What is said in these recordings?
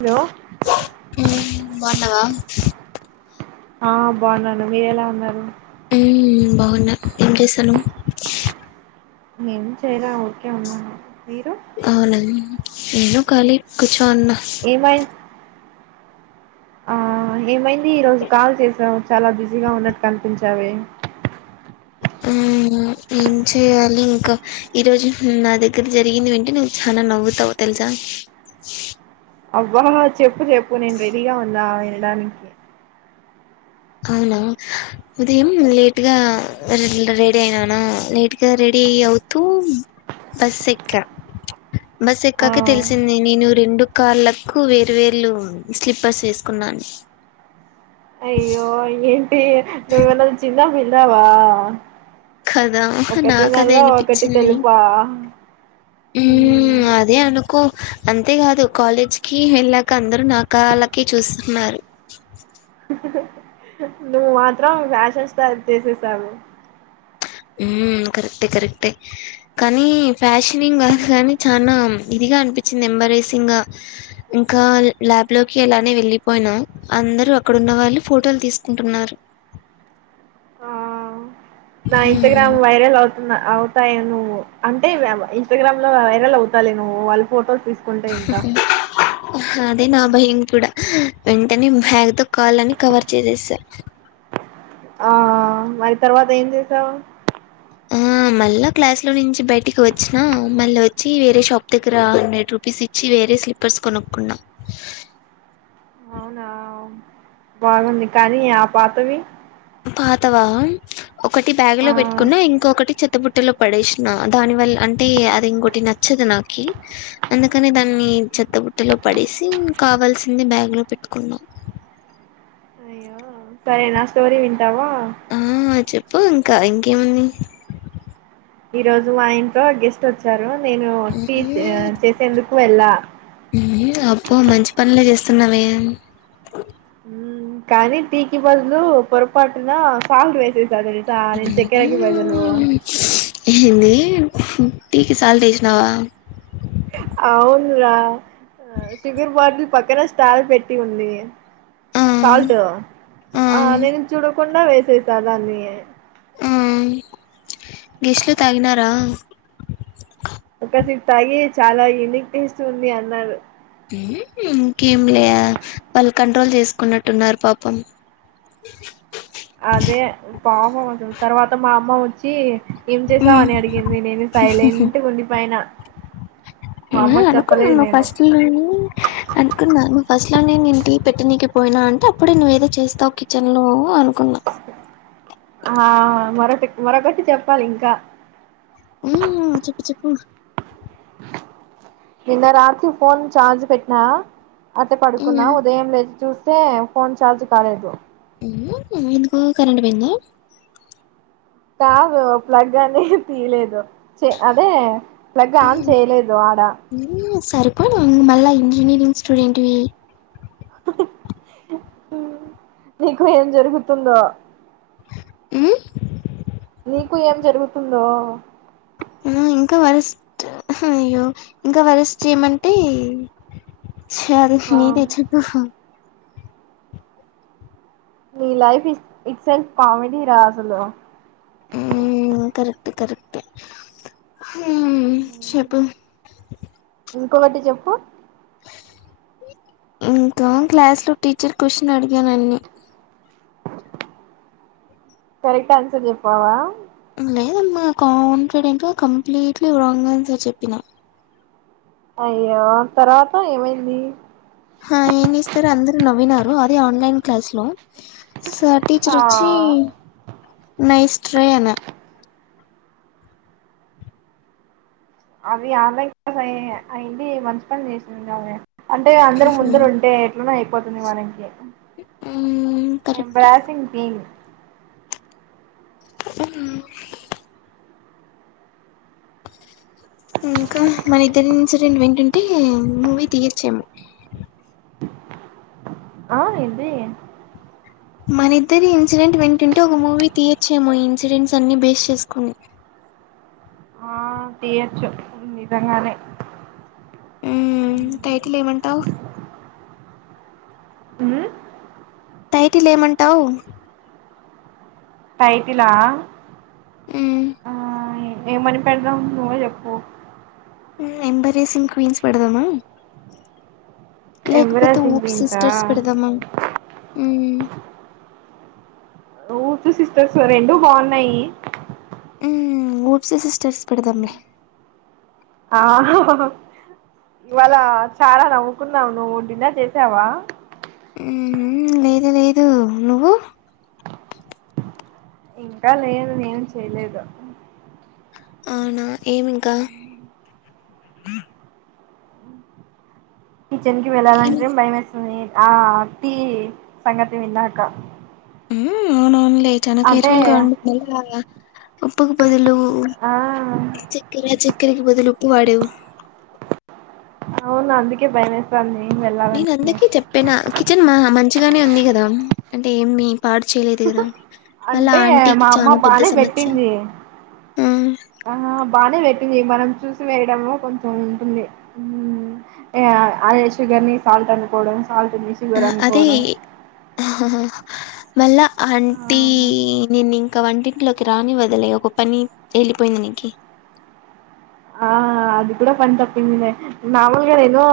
Hello బన్నావా ఆ బాగున్నాను మీరెలా ఉన్నారు ఉమ్ బాగున్నా ఏం చేస్తున్నావు ఏం చేయాలా ఊరికే వున్నాను మీరు అవున నేను కాళీ కుచ్ అన్న ఏమై ఆ ఏమైంది ఈరోజు కాల్ చేసావు చాలా బిజీగా ఉన్నట్టు కనిపించావే ఆ ఏం చేయాలి ఇంకా ఈరోజు నా దగ్గర జరిగింది వింటే నువ్వు చాలా నవ్వుతావు తెలుసా అవబా చెప్పు చెప్పు నేను రెడిగా ఉన్న వినడానికి అవునా ఉదయం లేట్గా రెడీ అయినానా లేట్గా రెడీ అవుతూ బస్ ఎక్కా బస్ ఆ ఎక్కాక తెలిసింది నేను రెండు కార్లకు వేర్వేర్ళు స్లీపర్స్ వేసుకున్నాను అయ్యో అయ్య టి నువ్వు ఏం అన చిన్నపి పిల్ల వా కదా నాకదే ఒకటి అనిపిచింది తెలుపా మ్మ్. ఉమ్ అదే అను కు అంతేకాదు కాలేజ్ కి వెళ్ళాక అందరు నాకాళ్ళకి చూస్తున్నారు నువ్వు మాత్రం ఫ్యాషన్ స్టార్ట్ చేసేసావు ఉమ్ కరెక్టే కరెక్టే కానీ ఫ్యాషనింగ్ కాదు కానీ చానా ఇదిగా అనిపించింది ఎంబారిసింగ్గా ఇంకా ల్యాబ్ లోకి ఎలానే వెళ్ళిపోయినా అందరు అక్కడున్న వాళ్ళు ఫోటోలు తీసుకుంటున్నారు ఆ నా మ్మ్ ఇన్స్టాగ్రామ్ వైరల్ అవ్ న అవుతాయి నువ్వు అంటే ఇన్స్టాగ్రామ్ లో వైరల్ అవుతా లే నువ్వు వాళ్ళు ఫొటోస్ తీసుకుంటే ఇంకా అదే నా భయం కూడా వెంటనే బ్యాగ్ తో కాళ్ళని కవర్ చేసేసా ఆ మరి తర్వాత ఏం చేసావు ఆ మళ్ళా క్లాస్ లో నుంచి బయటికి వచ్చిన మళ్ళీ వచ్చి వేరే షాప్ దగ్గర హండ్రెడ్ రూపీస్ ఇచ్చి వేరే స్లిప్పర్స్ కొనుక్కున్నా అవునా బాగుంది కానీ ఆ పాతవి పాతవా ఒకటి బ్యాగ్ ఆ లో పెట్టుకున్నా ఇంకొకటి చెత్తబుట్టలో పడేసిన దానివల్ అంటే అది ఇంకోటి నచ్చదు నాకి అందుకని దాన్ని చెత్తబుట్టలో పడేసి కావాల్సింది బ్యాగ్ లో పెట్టుకున్నా అయ్యో సరే నా స్టోరీ వింటావా ఆ చెప్పు ఇంకా ఇంకేముంది ఈ రోజు మా ఇంట్లో గెస్ట్ వచ్చారు నేను టీ చే-చేసేందుకు వెళ్ళ అబ్బా మంచి పనులే చేస్తున్నావే మ్ కానీ టీకి బదులు పొరపాటున సాల్ట్ వేసేస్ బేబి ఆ ఏంది ఉంహు టీకి సాల్ట్ ఎసినావా అవును రా శివిర్ బటల్ పక్కన స్టాల్ పెట్టి ఉంది ఆ సాల్ట్ ఆ నేను చూడ కుండ వేసేసా దాన్ని ఉమ్ గెస్ట్లు తాగినారా ఒక సిప్ తాగి చాలా యూనిక్ టేస్ట్ ఉంది అన్నారు ఉమ్ హు ఇంకేం లే వాళ్ళు కంట్రోల్ చేసుకున్నట్టున్నారు పాపం అదే పాపమసలు తర్వాత మా అమ్మ వచ్చి ఏం చేసావ్ ఉమ్ అని అడిగింది నేను ఉ హు హు సైలెంట్గా ఉండిపోయిన మా నేను అమ్మకు అనుకున్నా చెప్పలేదు నువ్ నేను ఫస్ట్ లోనే అనుకున్నాను ఫస్ట్ లో నే నేను ఇంటి పెట్టనీకి పోయినా అంటే అప్పుడే నువ్వు ఏదో చేస్తావు కిచెన్ లో అనుకున్నా ఆ మొరొక మరొకటి చెప్పాలి ఇంకా ఉమ్ చెప్పు చెప్పు నిన్న రాత్రి ఫోన్ చార్జ్ పెట్టినా అట్లే పడుకున్నా మ్మ్ ఉదయం లేచి చూస్ స్తే ఫోన్ ఛార్జ్ కాలేదు ఎందుకు కరెంట్ పోయింద కాదు ప్లగ్ అని తీయలేదు చె అదే ప్లగ్ ఆన్ చేయలేదు ఆడ సరిపోన మళ్ళా ఇంజనీరింగ్ స్టూడెంట్వి నీకు ఏం జరుగుతుందో ఉమ్ నీకు ఏం జరుగుతుందో ఉమ్ ఇంకా వరస్ట్ అయ్యో ఇంకా వరస్ట్ ఏమంటే ఆ చాల ఆ మీదచ్చ నీ life it itself comedy రా అసలు మ్మ్, కరెక్ట్ కరెక్టే ఆ చెప్పు ఇంకొకటి చెప్పు ఇంకా క్లాస్ లో టీచర్ క్వశ్చన్ అడిగానన్ని కరెక్ట్ ఆన్సర్ చెప్పవా? లేదమ్మా కాన్ఫిడెంట్ గా కంప్లీట్లీ రాంగ్ ఆన్సర్ చెప్పినా అయ్యో తర్వాత ఏమైంది? ఆ ఏం ఇస్తారు అందరూ నవ్వినారు అదె ఆన్లైన్ క్లాస్ లో సార్ టీచర్ ఆ వచ్చి నైస్ ట్రేను అవి ఆన్లైన్ అయింది మంచి పని చేసింది ఆమె అంటే అందరం ముందురుంటే ఎట్లనో అయి పోతుంది మనానికె ఉ కరెక్టే థింగ్ ఉమ్ ఇంకా మన ఇద్దరి ఇన్సిడెంట్ వింటుంటే మూవీ తీయోచ్చేమో ఆ ఏంది ఏం మనిద్దరి ఇన్సిడెంట్ వింటుంటే ఒక మూవీ తీయోచ్చేమో ఈ ఇన్సిడెంట్స్ అన్ని బేస్ చేసుకోని ఆ తీయచ్చు నిజంగానే ఉమ్ టైటిల్ ఏమంటావ్? ఉ టైటిల్ ఏమంటావ్ టైటిలా హ్మ్. ఆ ఎ ఏమని పెడదాం నువ్వే చెప్పు ఉమ్ ఎంబరేసింగ్ క్వీన్స్ అని పెడదామా లేకపోతే ఎంబరాసింగ్ ఊప్ క్వీన్సా సిస్టర్స్ పెడదామ ఉమ్ ఊతూ సిస్టర్స్ ఇవి రెండూ బాగున్నాయి. ఉ ఊప్సీ సిస్టర్స్ పెడదాంలే ఆ హా హా హా ఇవాళ చాలా నవ్వుకున్నావు నువ్వు డిన్నర్ చేసావా ఏ లేదు నువ్ ఇంకా లేదు నేను చేయలేదు నా ఏమి ఇంకా కిచెన్ కి వెళ్ళాలంటే హ్మ్ భయం వేస్ అ ఏ ఆ టీ సంగతి విన్నాకా ఉ తే చానా కేర్ఫుల్ గా ఉండు ఉను లాల ఉప్పుకు బదులు ఆ చక్కెర చెక్ కేకు బదులు ఉప్పు వాడేవు అవునా అందుకే భయమేస్తాంది నేను వెళ్ళాలని అందుకే చెప్పినా కిచెన్ మహ మంచిగానే ఉంది యదా అంటే ఏమి పాడు చేయలేదు కదా మళ్ళా అంటే మా ఆంటీకి అమ్మ చాలా పెద్ద బానే సమస్య పెట్టింది ఉ ఆ బానే పెట్టింది మనం చూసి వేయడంలో కొంచెం ఉంటుంది ఉ ఆ అదే షుగర్ ని సాల్ట్ అనుకోవడం సాల్ట్ ని ఆ షుగర్ అదే అనుకోవడం హా హా హా హా మళ్ళా అంటీ నేను ఇం కా వంటింట్లోకి రానివ్వదులే ఒక పని ఏళ్ళిపోయింది నీకి ఆ అది కూడా పని తప్పిందిమే మామూలుగా నేను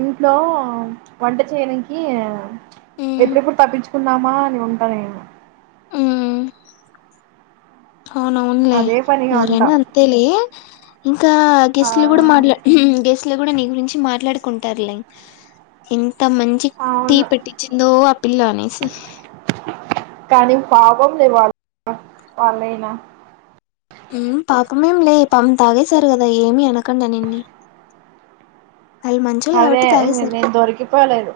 ఇంట్లో వంట చేయనీకి హ్మ్ ఎప్పుడెప్పుడు‌ తప్పించుకుందామా అని ఉం టా నేను హ్మ్ అవునవునులే అదే పనిగా ఉంటా ఎవరైనా అంతేలే ఇంకా ఆ గెస్ట్లు కూడా మాట్లా ఉహు గెస్ట్ తిరుగుడు నీ గురించి మాట్లాడుకుంటారులే ఇం త మంచి టీ అవును పెట్టించిందో ఆపిల్ల అనేసి కానీ పాపంలే వాళ్ళు వాళ్ళైనా హ్మ్ పాపమేం లే పాం తాగేశారు కదా ఏమి అనకండా నిన్ని వాళ్ళు మంచోళ్ళు అదే కాబట్టి తాగేశారు నేను దొరికిపోలేదు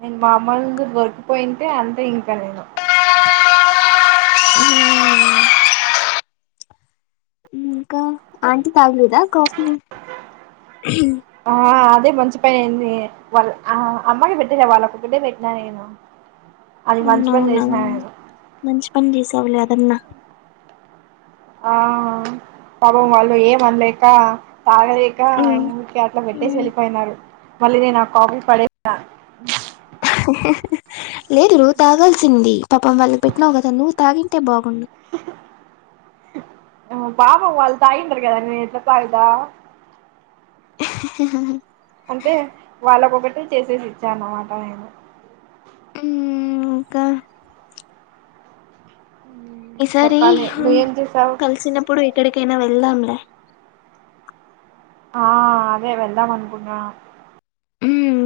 నేను మామూల్ దు గొటుపోయింటే అంతే ఇంకా నేను హ్మ్ ఇంకా ఆంటీ తాగలేదా కాఫీ ఆద్ అదే మంచి పని అయ్యిందె వాళ్ళ ఆ అమ్మాకి పెట్టినా వాళ్లకి ఒకటే పెట్టినా నేను అది మంచి పని అవునావునా చేసినా నేను మంచి పని చేశావులే అదన్నా ఆ పాపం వాళ్ళు ఏమన్ లేక తాగలేక ఉమ్, ఊకే అట్లా పెట్టేసి ఉమ్. వెళ్ళిపోయినారు మళ్ళీ నేను ఆ కాఫీ పడేసా లేదు నువ్వు తాగాల్సింది పాపం వాళ్ళుకీ పెట్టినావు కదా నువ్వు తాగింటే బాగుండు పాపం వాళ్లు తాగింటారు కదా నేనెట్లా తాగుతా [inaudible] అంతే వాళ్లకోక టీ చేసేసి ఇచ్చాను అన్నమాట నేను ఇంకా ఈసారి చెప్పాలి నువ్వేం చేసావు కలిసినప్పుడు ఎక్కడికైనా వెళ్దాం లే ఆ అదే వెళ్దాం అనుకున్నా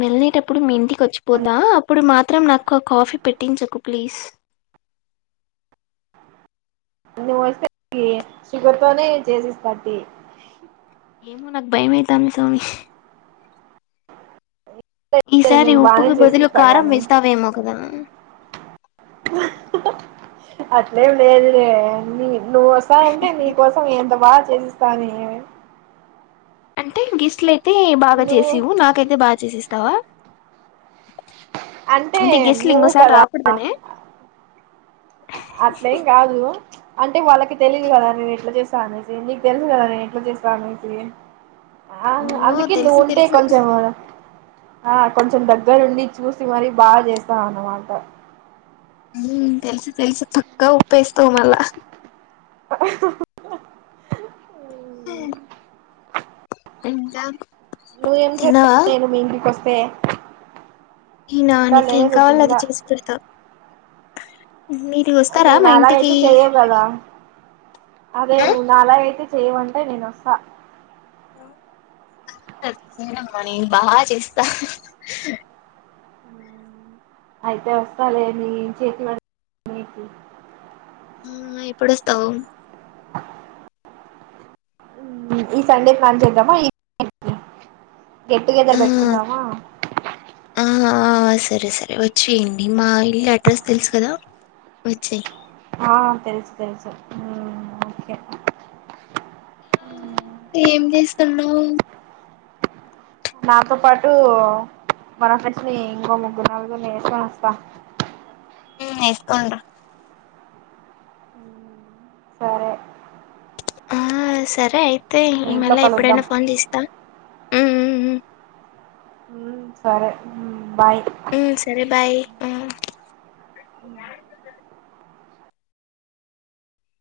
వెళ్ళలేటప్పుడు మీ ఇంటి కొచ్చిపోతా అప్పుడు మా త్రం నాకు ఆ కాఫీ పెట్టించకు ప్లీజ్ నువ్వొస్తే కి షుగర్తోనే చేసిస్తా టి ఏమో నాకు భయమైతాంది సామి ఈసారి నేను బానే ఉప్పుకి బదులు చేసిస్తా కారం గానీ చేస్తావేమో కదా అట్లేం లేదులే అన్ని నువ్వు వస్తాంటే నీకోసం ఎంత బాగా చేసిస్తామే అంటే గెస్ట్లు అయితే బాగా నువ్వు చేసేవు నాకైతే బాగా చేసి ఇస్తావా తావా అంటే నువ్వు ఇంకోసారి కదా అ రాకూడదనే ఆట్ల ఏం కాదు అంటే వాళ్ళకి తెలీదు కదా నేను ఎట్లా చేస్తాను అనేసి నీకు తెలుసు కదా నేను ఎట్లా చేస్తా అనేసీ. ఆన్ ఓ అందుకే నువ్వు తెలుసు ఉంటే తెలుసు కొంచెం ఆ కొంచెం దగ్గరుండి చూసి మరీ బాగా చేస్తాం అన్న మాట ఉమ్ తెలుసు తెలుసు పక్క ఉప్పేస్తావు మల్ల [inaudible] [inaudible] ఇంకా నువ్వేం తిన్నావా చేస్తున్నావ్ నేను మీ ఇంటికి వస్తు [inaudible] ఈనా నీకేం కావాలో అది చేసి పెడతా మీరు వస్తారా నువ్వు మా ఇంటికి నలాగయితే చెయువు కదా అదే నువ్వు నాలా అయితే చ సేవంటై నేను వాసా ఇన్ మ్మా నీ బాగా చేస్తా అయితే వస్తాలే నీ చేతి వం నీకి ఆ ఎప్పుడు అస్తావు ఉమ్ ఈ సండే ప్లాన్ చేద్దామా ఈ కి గెట్ టు ఆ గెదర్ పెట్టుకుందామా ఆ సరే సరే వచ్చేయండి మా ఇల్లు అడ్రస్ తెలుసు కదా వచ్చేయ్ ఆ తెలుసు తెలుసు ఉమ్ ఓకే ఏం చేస్తున్నావ్ నాతో పాటూ మన ఫ్రెండ్స్నీ ఇంకో ముగ్గురు నలుగురిని ఏసుకుని అస్తా ఊ ఎస్కుండ్ర సరే ఆ సరే ఐ తే మీ ఈ మళ ఇంట్లో కలుద్దాం ఎప్పుడైనా ఫోన్ చేస్తా ఊ ఊ ఊ ఉ సరే ఊ బాయ్ ఉమ్ సరే బాయ్ ఉమ్